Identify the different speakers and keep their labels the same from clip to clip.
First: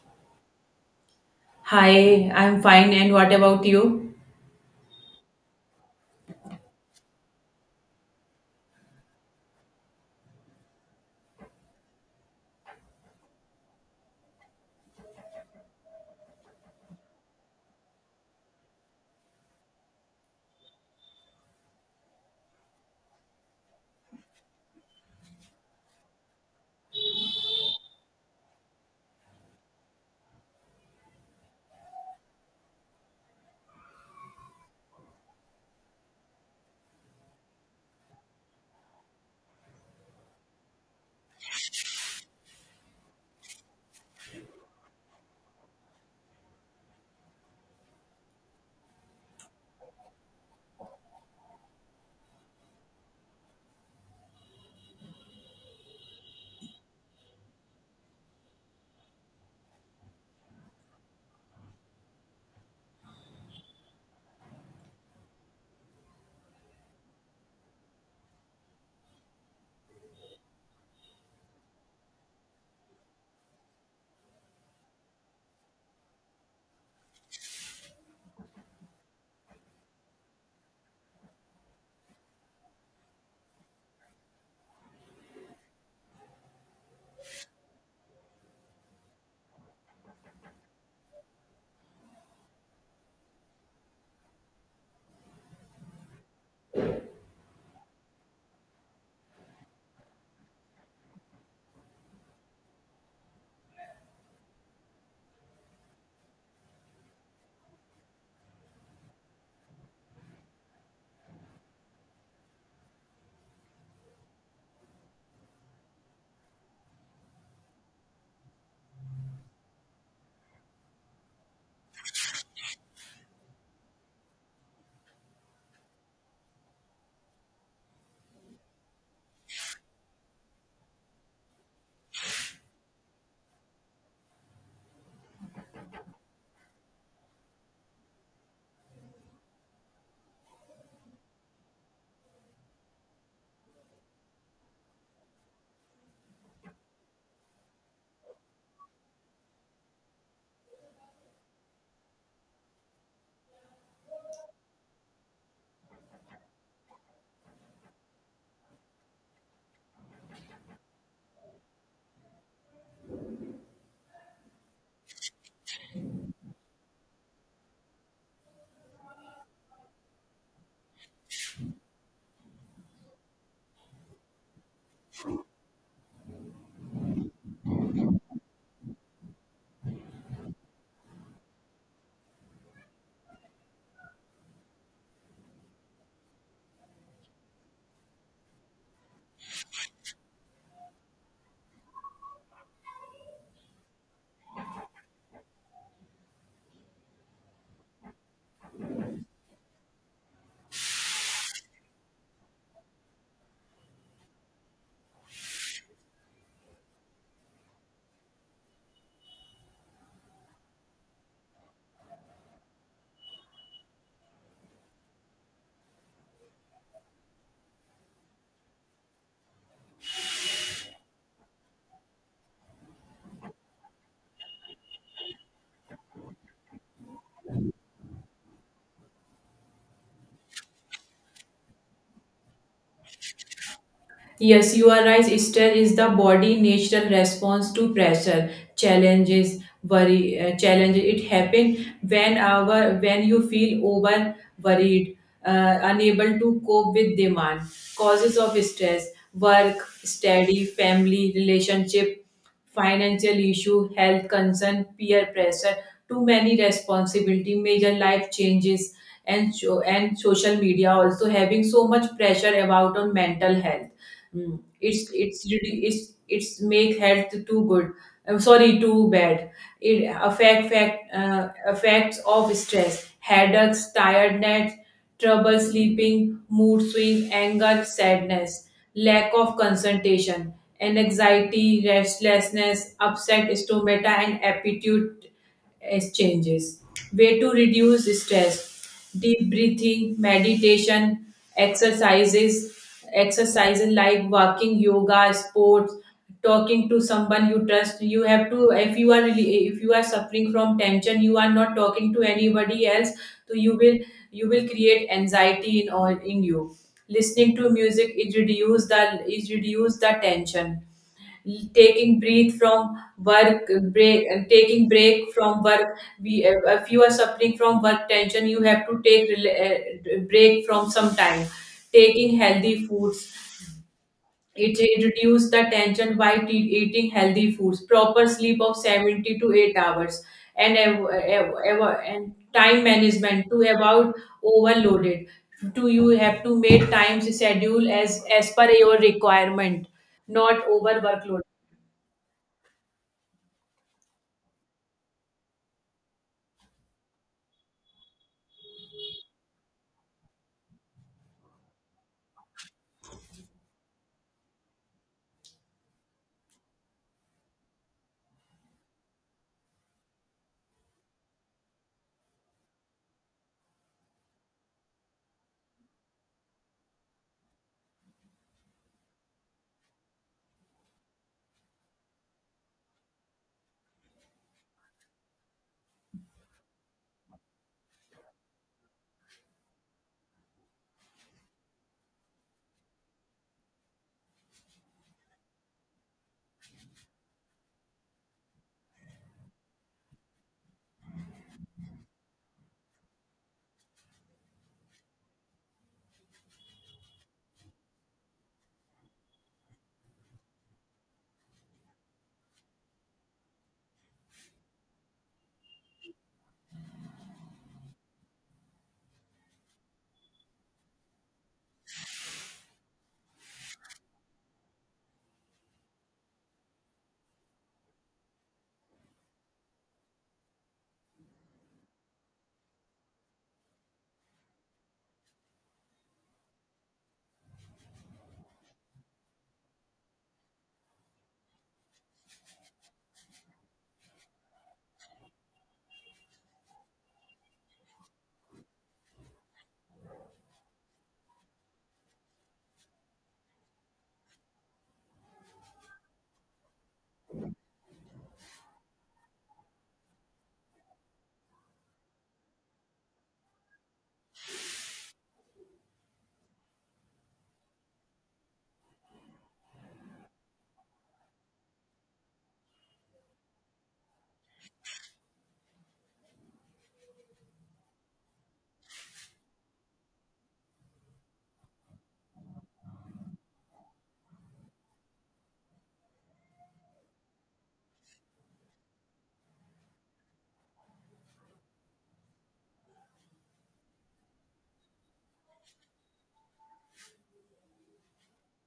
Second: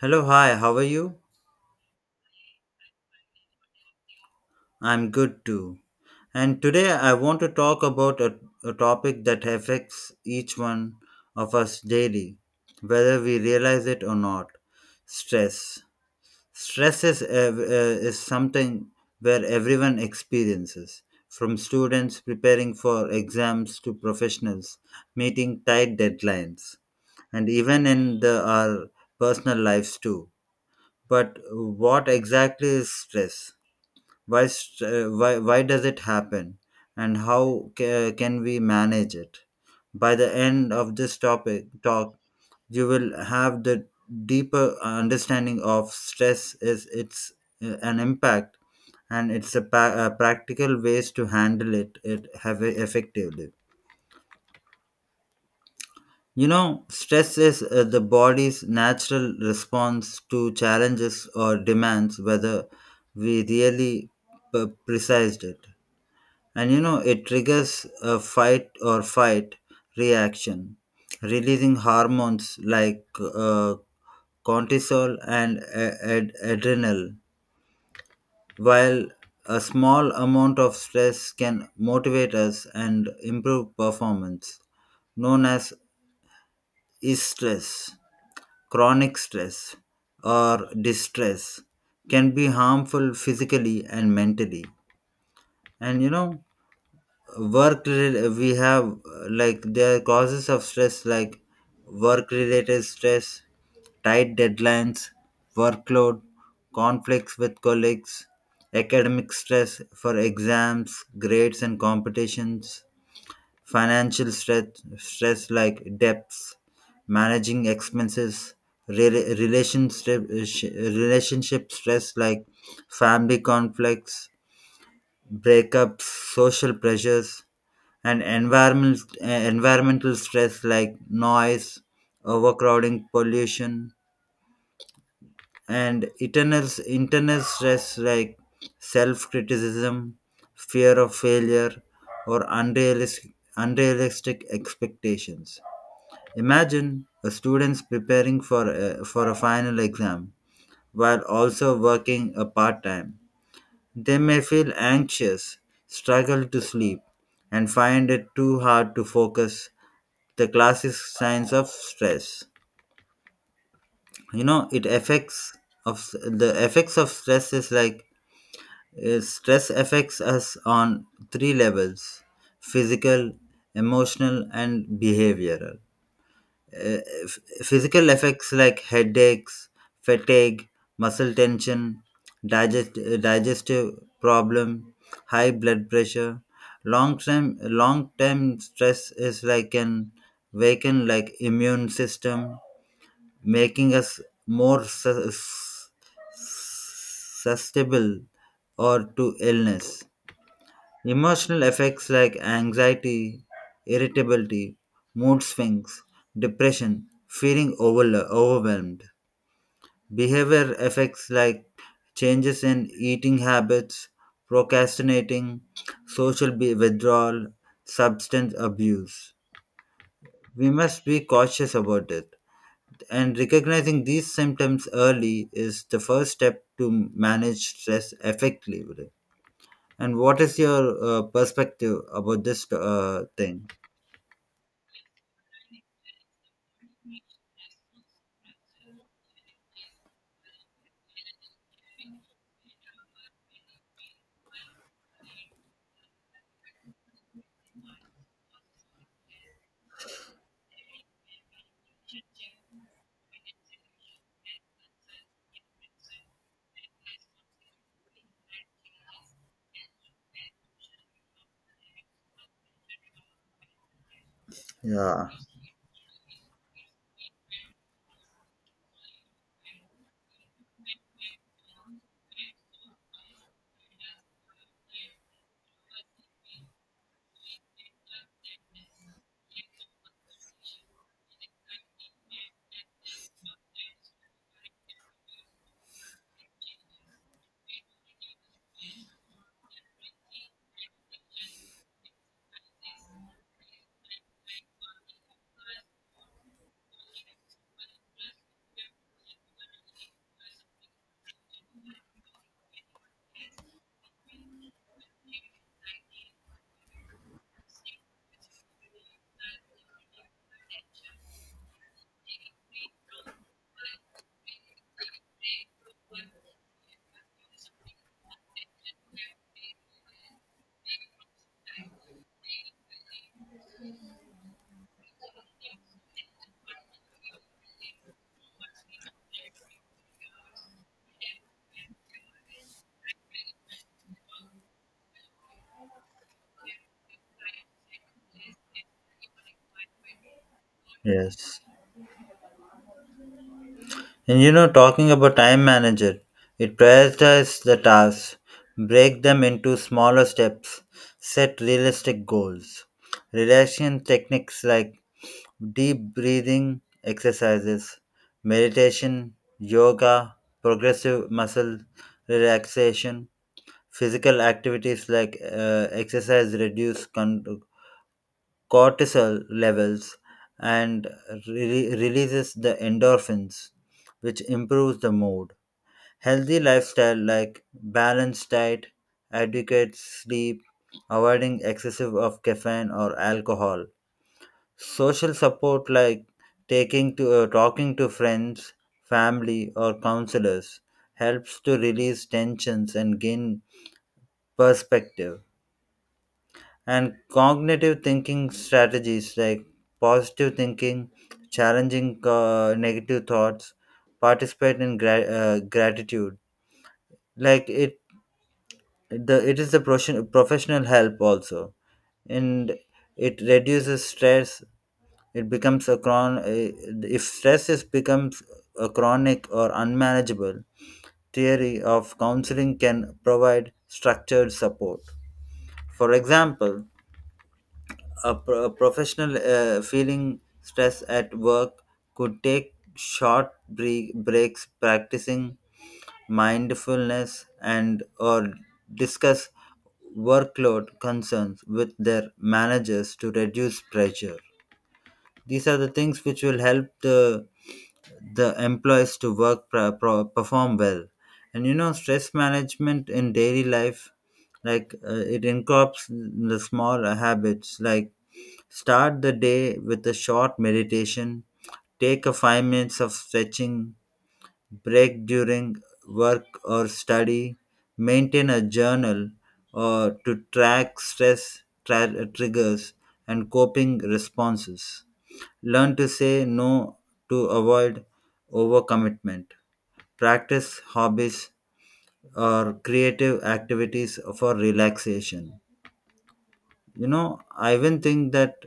Speaker 1: Hello, hi, how are you?
Speaker 2: Hi, I'm fine. And what about you?
Speaker 1: I'm good too. And today I want to talk about a topic that affects each one of us daily, whether we realize it or not, stress. Stress is, is something where everyone experiences, from students preparing for exams to professionals meeting tight deadlines, and even in our personal lives too. But what exactly is stress? Why does it happen? And how can we manage it? By the end of this topic talk, you will have the deeper understanding of stress is its an impact, and it's practical ways to handle it have effectively. You know, stress is the body's natural response to challenges or demands, whether we really precised it. And you know, it triggers a fight or fight reaction, releasing hormones like uh, cortisol and adrenal, while a small amount of stress can motivate us and improve performance, known as stress chronic stress or distress, can be harmful physically and mentally. And you know, work rela- we have like there are causes of stress like work related stress, tight deadlines, workload, conflicts with colleagues, academic stress for exams grades and competitions, financial stress, stress like debts, managing expenses, relationship stress like family conflicts, breakups, social pressures, and environmental stress like noise, overcrowding, pollution, and internal stress like self criticism, fear of failure, or unrealistic expectations. Imagine a student preparing for a final exam while also working a part time. They may feel anxious, struggle to sleep, and find it too hard to focus, the classic signs of stress. You know, it affects of the effects of stress is like stress affects us on three levels: physical, emotional, and behavioral. Physical effects like headaches, fatigue, muscle tension, digestive problem, high blood pressure, long time stress is like can weaken like immune system, making us more susceptible or to illness. Emotional effects like anxiety, irritability, mood swings, depression, feeling overwhelmed. Behavior effects like changes in eating habits, procrastinating, social withdrawal, substance abuse. We must be cautious about it. And recognizing these symptoms early is the first step to manage stress effectively. And what is your perspective about this thing?
Speaker 2: Yes, you are right. Stress is the body' natural response to pressure, challenges, worry, challenges. It happens when our when you feel over worried, unable to cope with demand. Causes of stress: work, study, family, relationship, financial issue, health concern, peer pressure, too many responsibility, major life changes, and so and social media also having so much pressure about on mental health. Mm. It's
Speaker 1: Yeah,
Speaker 2: it's it's make health too good. I'm sorry, too bad. It affect fact effects of stress, headaches, tiredness, trouble sleeping, mood swing, anger, sadness, lack of concentration, and anxiety, restlessness, upset stomata, and appetite exchanges. Way to reduce stress: deep breathing, meditation, exercises, exercises like walking, yoga, sports, talking to someone you trust. You have to, if you are really, if you are suffering from tension, you are not talking to anybody else, so you will create anxiety in all in you. Listening to music, it reduce the tension, taking breathe from taking break from work. We If you are suffering from work tension you have to take break from some time, taking healthy foods. It reduces the tension by eating healthy foods, proper sleep of 70 to 8 hours, and and time management. To about overloaded, to you have to make time schedule as per your requirement, not over workload.
Speaker 1: yes. And you know, talking about time manager, it prioritizes the tasks, break them into smaller steps, set realistic goals. Relaxation techniques like deep breathing exercises, meditation, yoga, progressive muscle relaxation, physical activities like exercise reduce cortisol levels and releases the endorphins, which improves the mood. Healthy lifestyle like balanced diet, adequate sleep, avoiding excessive of caffeine or alcohol. Social support like taking to talking to friends, family or counselors helps to release tensions and gain perspective. And cognitive thinking strategies like positive thinking, challenging negative thoughts, participate in gratitude. Like it, the it is the professional help also, and it reduces stress. It becomes a chron. Eh, If stress is becomes a chronic or unmanageable, theory of counseling can provide structured support. For example, a professional feeling stress at work could take short breaks practicing mindfulness and or discuss workload concerns with their managers to reduce pressure. These are the things which will help the employees to work perform well. And you know, stress management in daily life like it incorporates the small habits like start the day with a short meditation, take a 5 minutes of stretching break during work or study, maintain a journal or to track stress triggers and coping responses. Learn to say no to avoid overcommitment. Practice hobbies or creative activities for relaxation. You know, I even think that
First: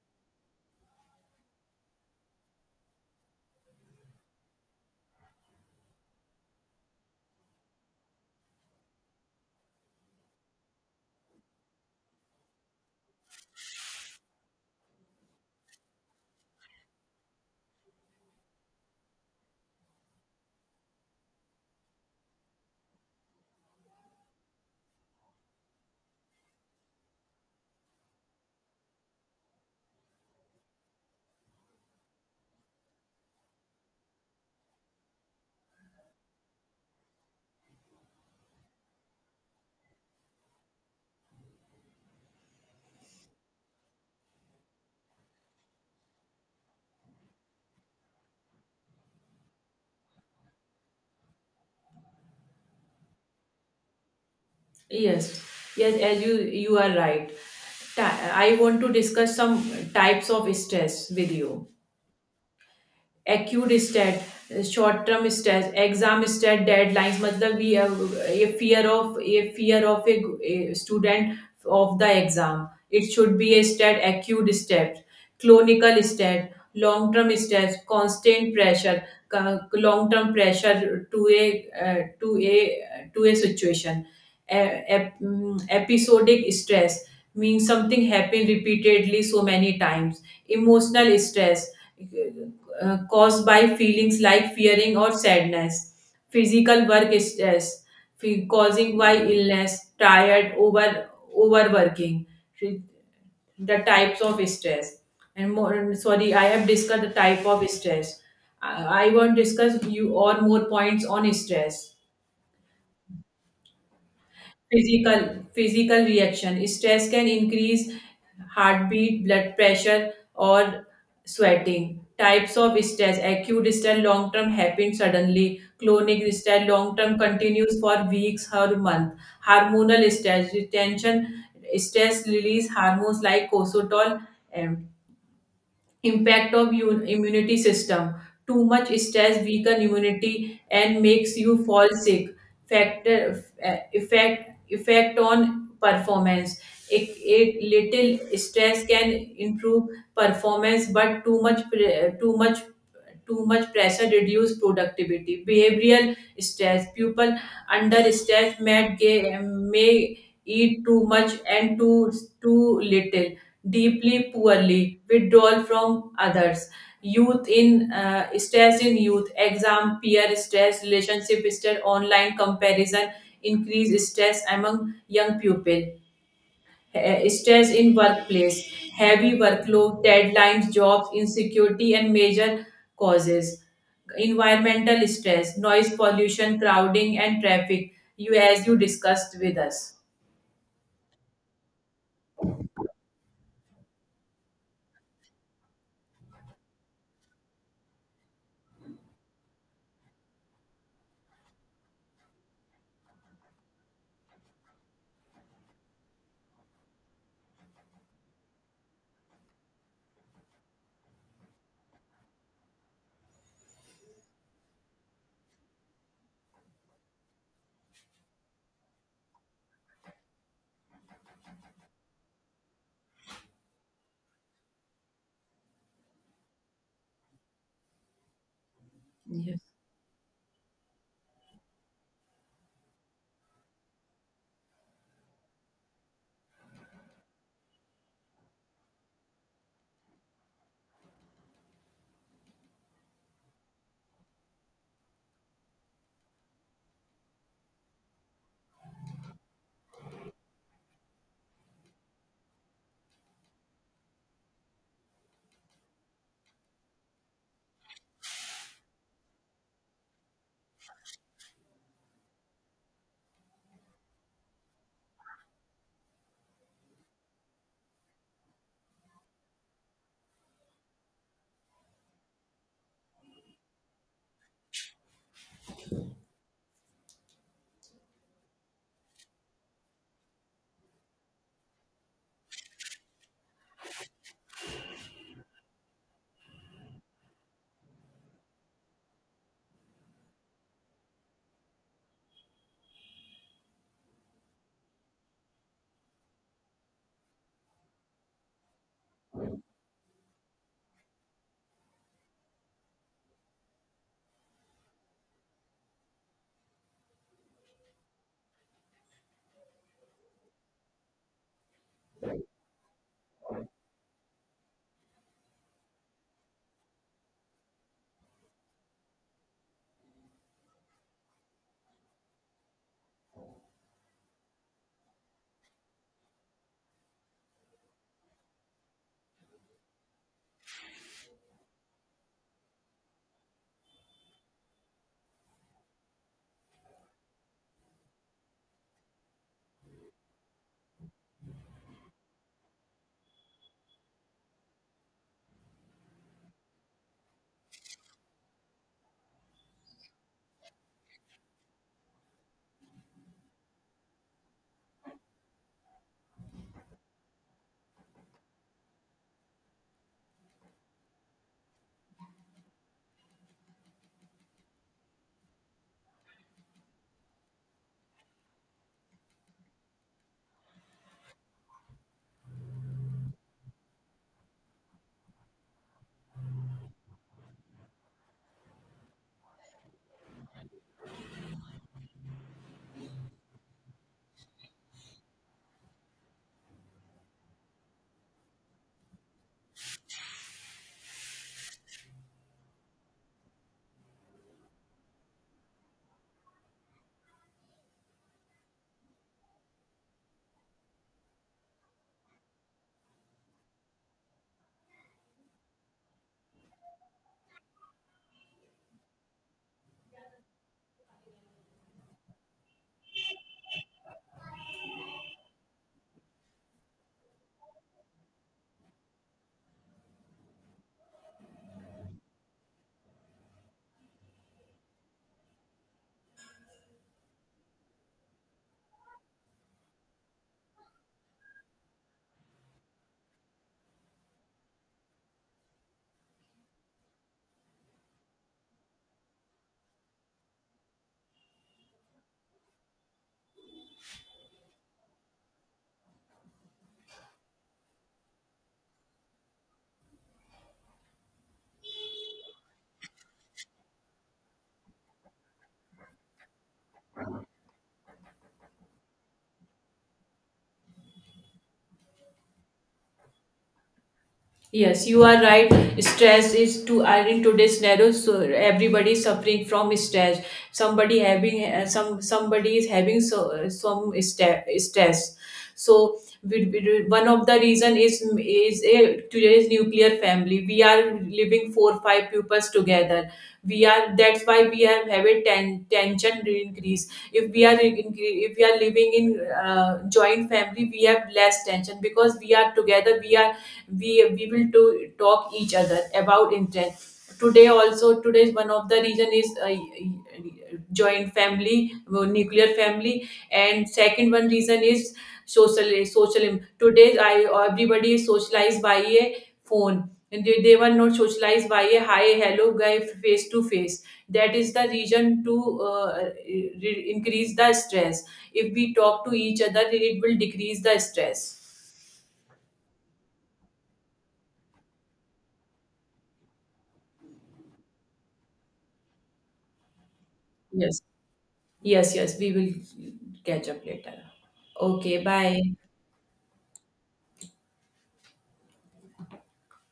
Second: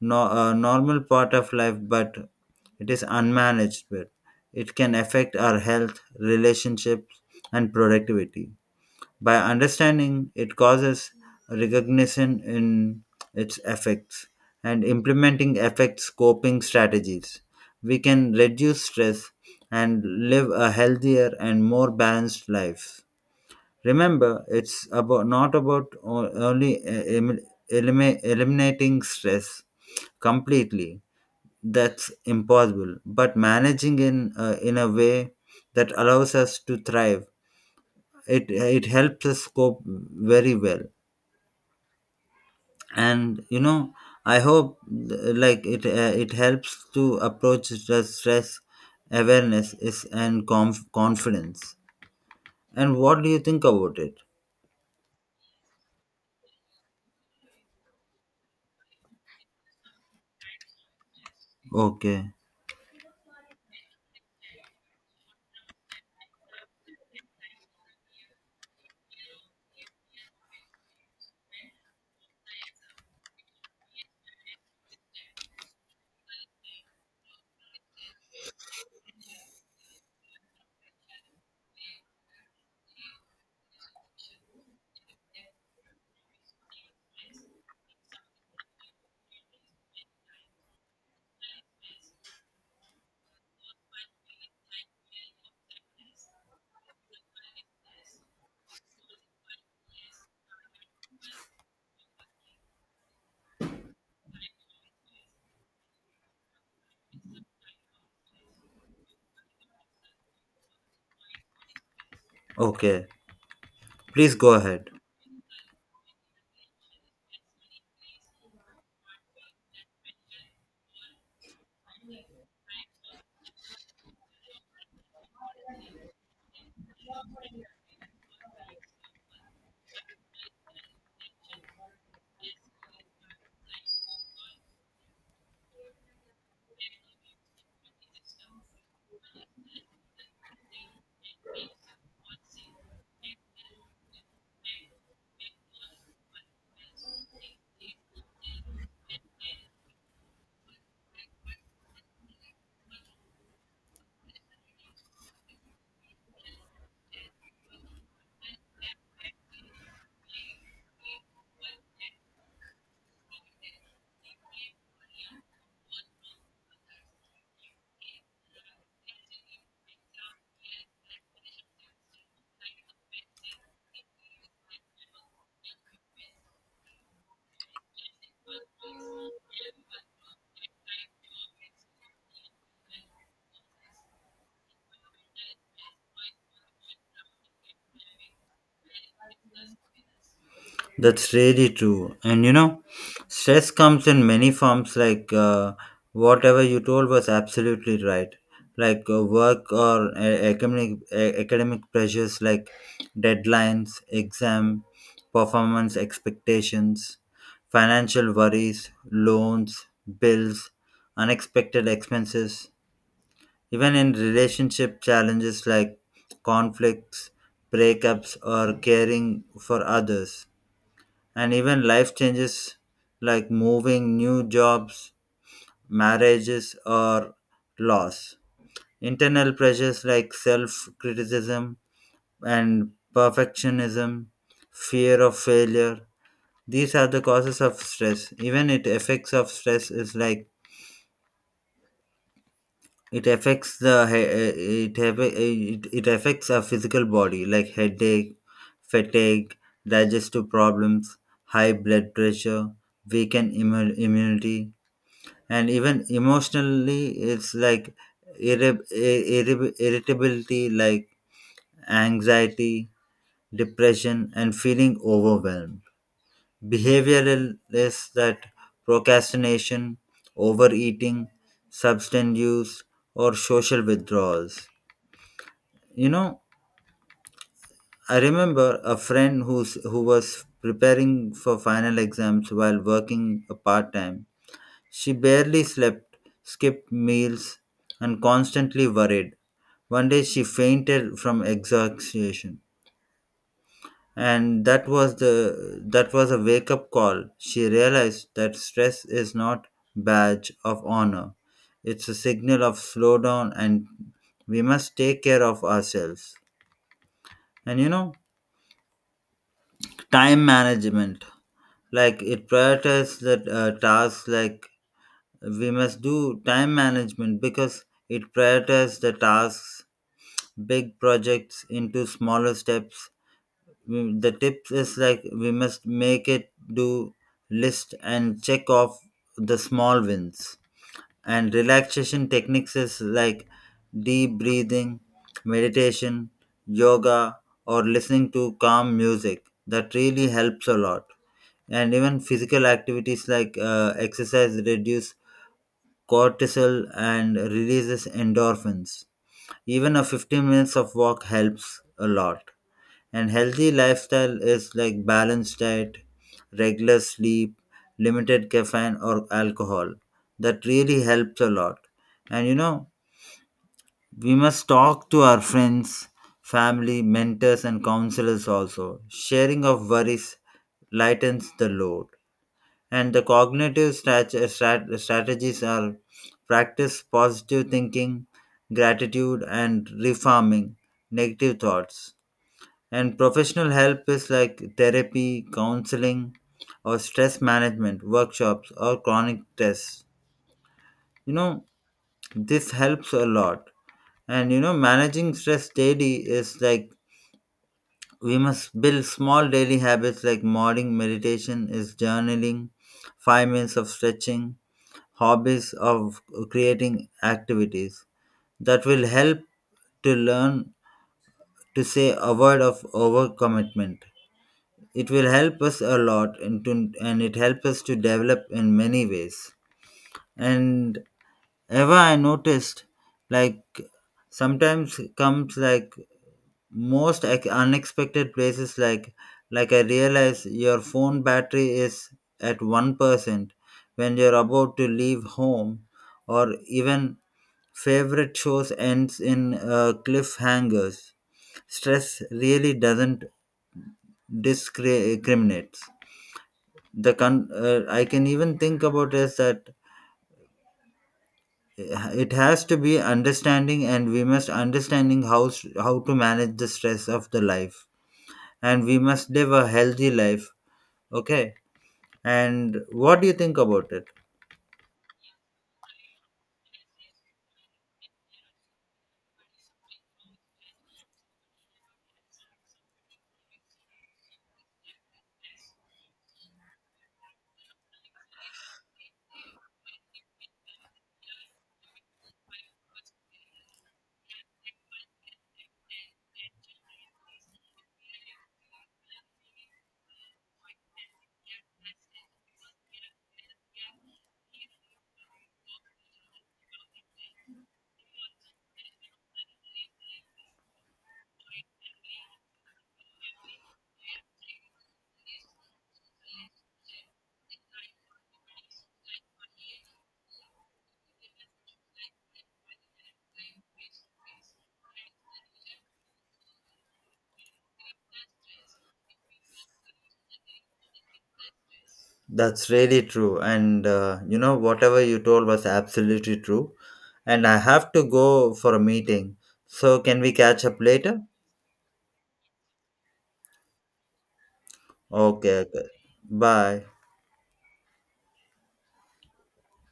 Speaker 1: no, a normal part of life, but it is unmanaged. But it can affect our health, relationships, and productivity. By understanding it causes recognition in its effects and implementing effects coping strategies, we can reduce stress and live a healthier and more balanced life. Remember, it's about not about only eliminating stress completely. That's impossible, but managing in a way that allows us to thrive. It helps us cope very well. And you know, I hope like it helps to approach the stress awareness is and confidence. And what do you think about it?
Speaker 2: Yes, yes, as you are right. I want to discuss some types of stress with you.
Speaker 1: Okay,
Speaker 2: Acute stat, short term stress, exam stress, deadlines मतलब we ये a fear of, a fear of a student of the exam, it should be a stat acute stat. Clinical stat, long term stress, constant pressure, long term pressure to a, to a situation. E- Episodic stress means something happened repeatedly so many times. Emotional stress, caused by feelings like fearing or sadness, physical work stress, causing by illness, tired, overworking, the types of stress. And more, sorry, I have discussed the type of stress. I won't discuss you or more points on stress.
Speaker 1: okay, please go ahead.
Speaker 2: Physical physical reaction. Stress can increase heartbeat, blood pressure, or sweating. Types of stress: acute stress, long term, happens suddenly. Chronic stress, long term, continues for weeks or month. Hormonal stress, retention stress release hormones like cortisol, impact of immunity system. Too much stress weaken immunity and makes you fall sick. Effect on performance, a little stress can improve performance, but too much pressure reduce productivity. Behavioral stress, people under stress may, may eat too much and too little, deeply poorly withdrawal from others. Youth in, stress in youth, exam peer stress, relationship stress, online comparison increase stress among young people. Stress in workplace, heavy workload, deadlines, jobs, insecurity, and major causes. Environmental stress, noise pollution, crowding, and traffic, you as you discussed with us.
Speaker 1: That's really true. And you know, stress comes in many forms, like whatever you told was absolutely right. Like work or academic pressures, like deadlines, exam, performance expectations, financial worries, loans, bills, unexpected expenses, even in relationship challenges like conflicts, breakups, or caring for others, and even life changes like moving, new jobs, marriages, or loss. Internal
Speaker 2: Yes.
Speaker 1: pressures like self criticism and perfectionism, fear of failure, these are the causes of stress. Even it effects of stress is like it affects the he- eh, it affects our physical body like headache, fatigue, digestive problems, high blood pressure, immunity, and even emotionally it's like irritability like anxiety, depression and feeling overwhelmed. Behavioral is that procrastination, overeating, substance use, or social withdrawals. You know, I remember a friend who was preparing for final exams while working a part-time. She barely slept, skipped meals, and constantly worried. One day she fainted from exhaustion, and that was a wake up call. She realized that stress is not badge of honor. It's a signal of slowdown, and we must take care of ourselves. And you know, time management like it prioritizes the tasks like we must do time management because it prioritizes the tasks, big projects into smaller steps. The tip is like we must make it do list and check off the small wins. And relaxation techniques is like deep breathing, meditation, yoga, or listening to calm music. That really helps a lot. And even physical activities like exercise reduce cortisol and releases endorphins. Even a 15 minutes of walk helps a lot. And healthy lifestyle is like balanced diet, regular sleep, limited caffeine or alcohol. That really helps a lot. And you know, we must talk to our friends, family, mentors and counselors also. Sharing of worries lightens the load. And the cognitive strategies are practice positive thinking, gratitude, and refarming negative thoughts. And professional help is like therapy, counseling, or stress management workshops or chronic tests. You know, this helps a lot. And you know, managing stress daily is like we must build small daily habits like morning meditation is journaling, 5 minutes of stretching, hobbies of creating activities that will help to learn to say avoid of overcommitment. It will help us a lot and, to, and it helps us to develop in many ways. And ever I noticed, like sometimes comes, like most unexpected places, like I realize your phone battery is at 1% when you're about to leave home, or even favorite shows ends in cliffhangers. Stress really doesn't discriminate. I can even think about is that it has to be understanding, and we must understanding how to manage the stress of the life, and we must live a healthy life. Okay, and what do you think about it?
Speaker 2: Yes, you are right. Stress is to are in today's scenario, so everybody is suffering from stress. Somebody having some, somebody is having so, some stress. So one of the reason is a, today's nuclear family. We are living 4 5 pupils together. We are that's why we are have a tension increase. If we are living in joint family, we have less tension because we are together. We will to talk each other about intent. Today also, today's one of the reason is joint family, nuclear family. And second one reason is social. Today I everybody is socialized by a phone, and they were not socialized by a hi hello guy face to face. That is the reason to increase the stress. If we talk to each other it will decrease the stress.
Speaker 1: That's really true. And you know, whatever you told was absolutely true. And I have to go for a meeting. So, can we catch up
Speaker 2: Yes.
Speaker 1: later?
Speaker 2: Yes, yes, we will catch up later. Okay, bye.
Speaker 1: Okay, okay. Bye.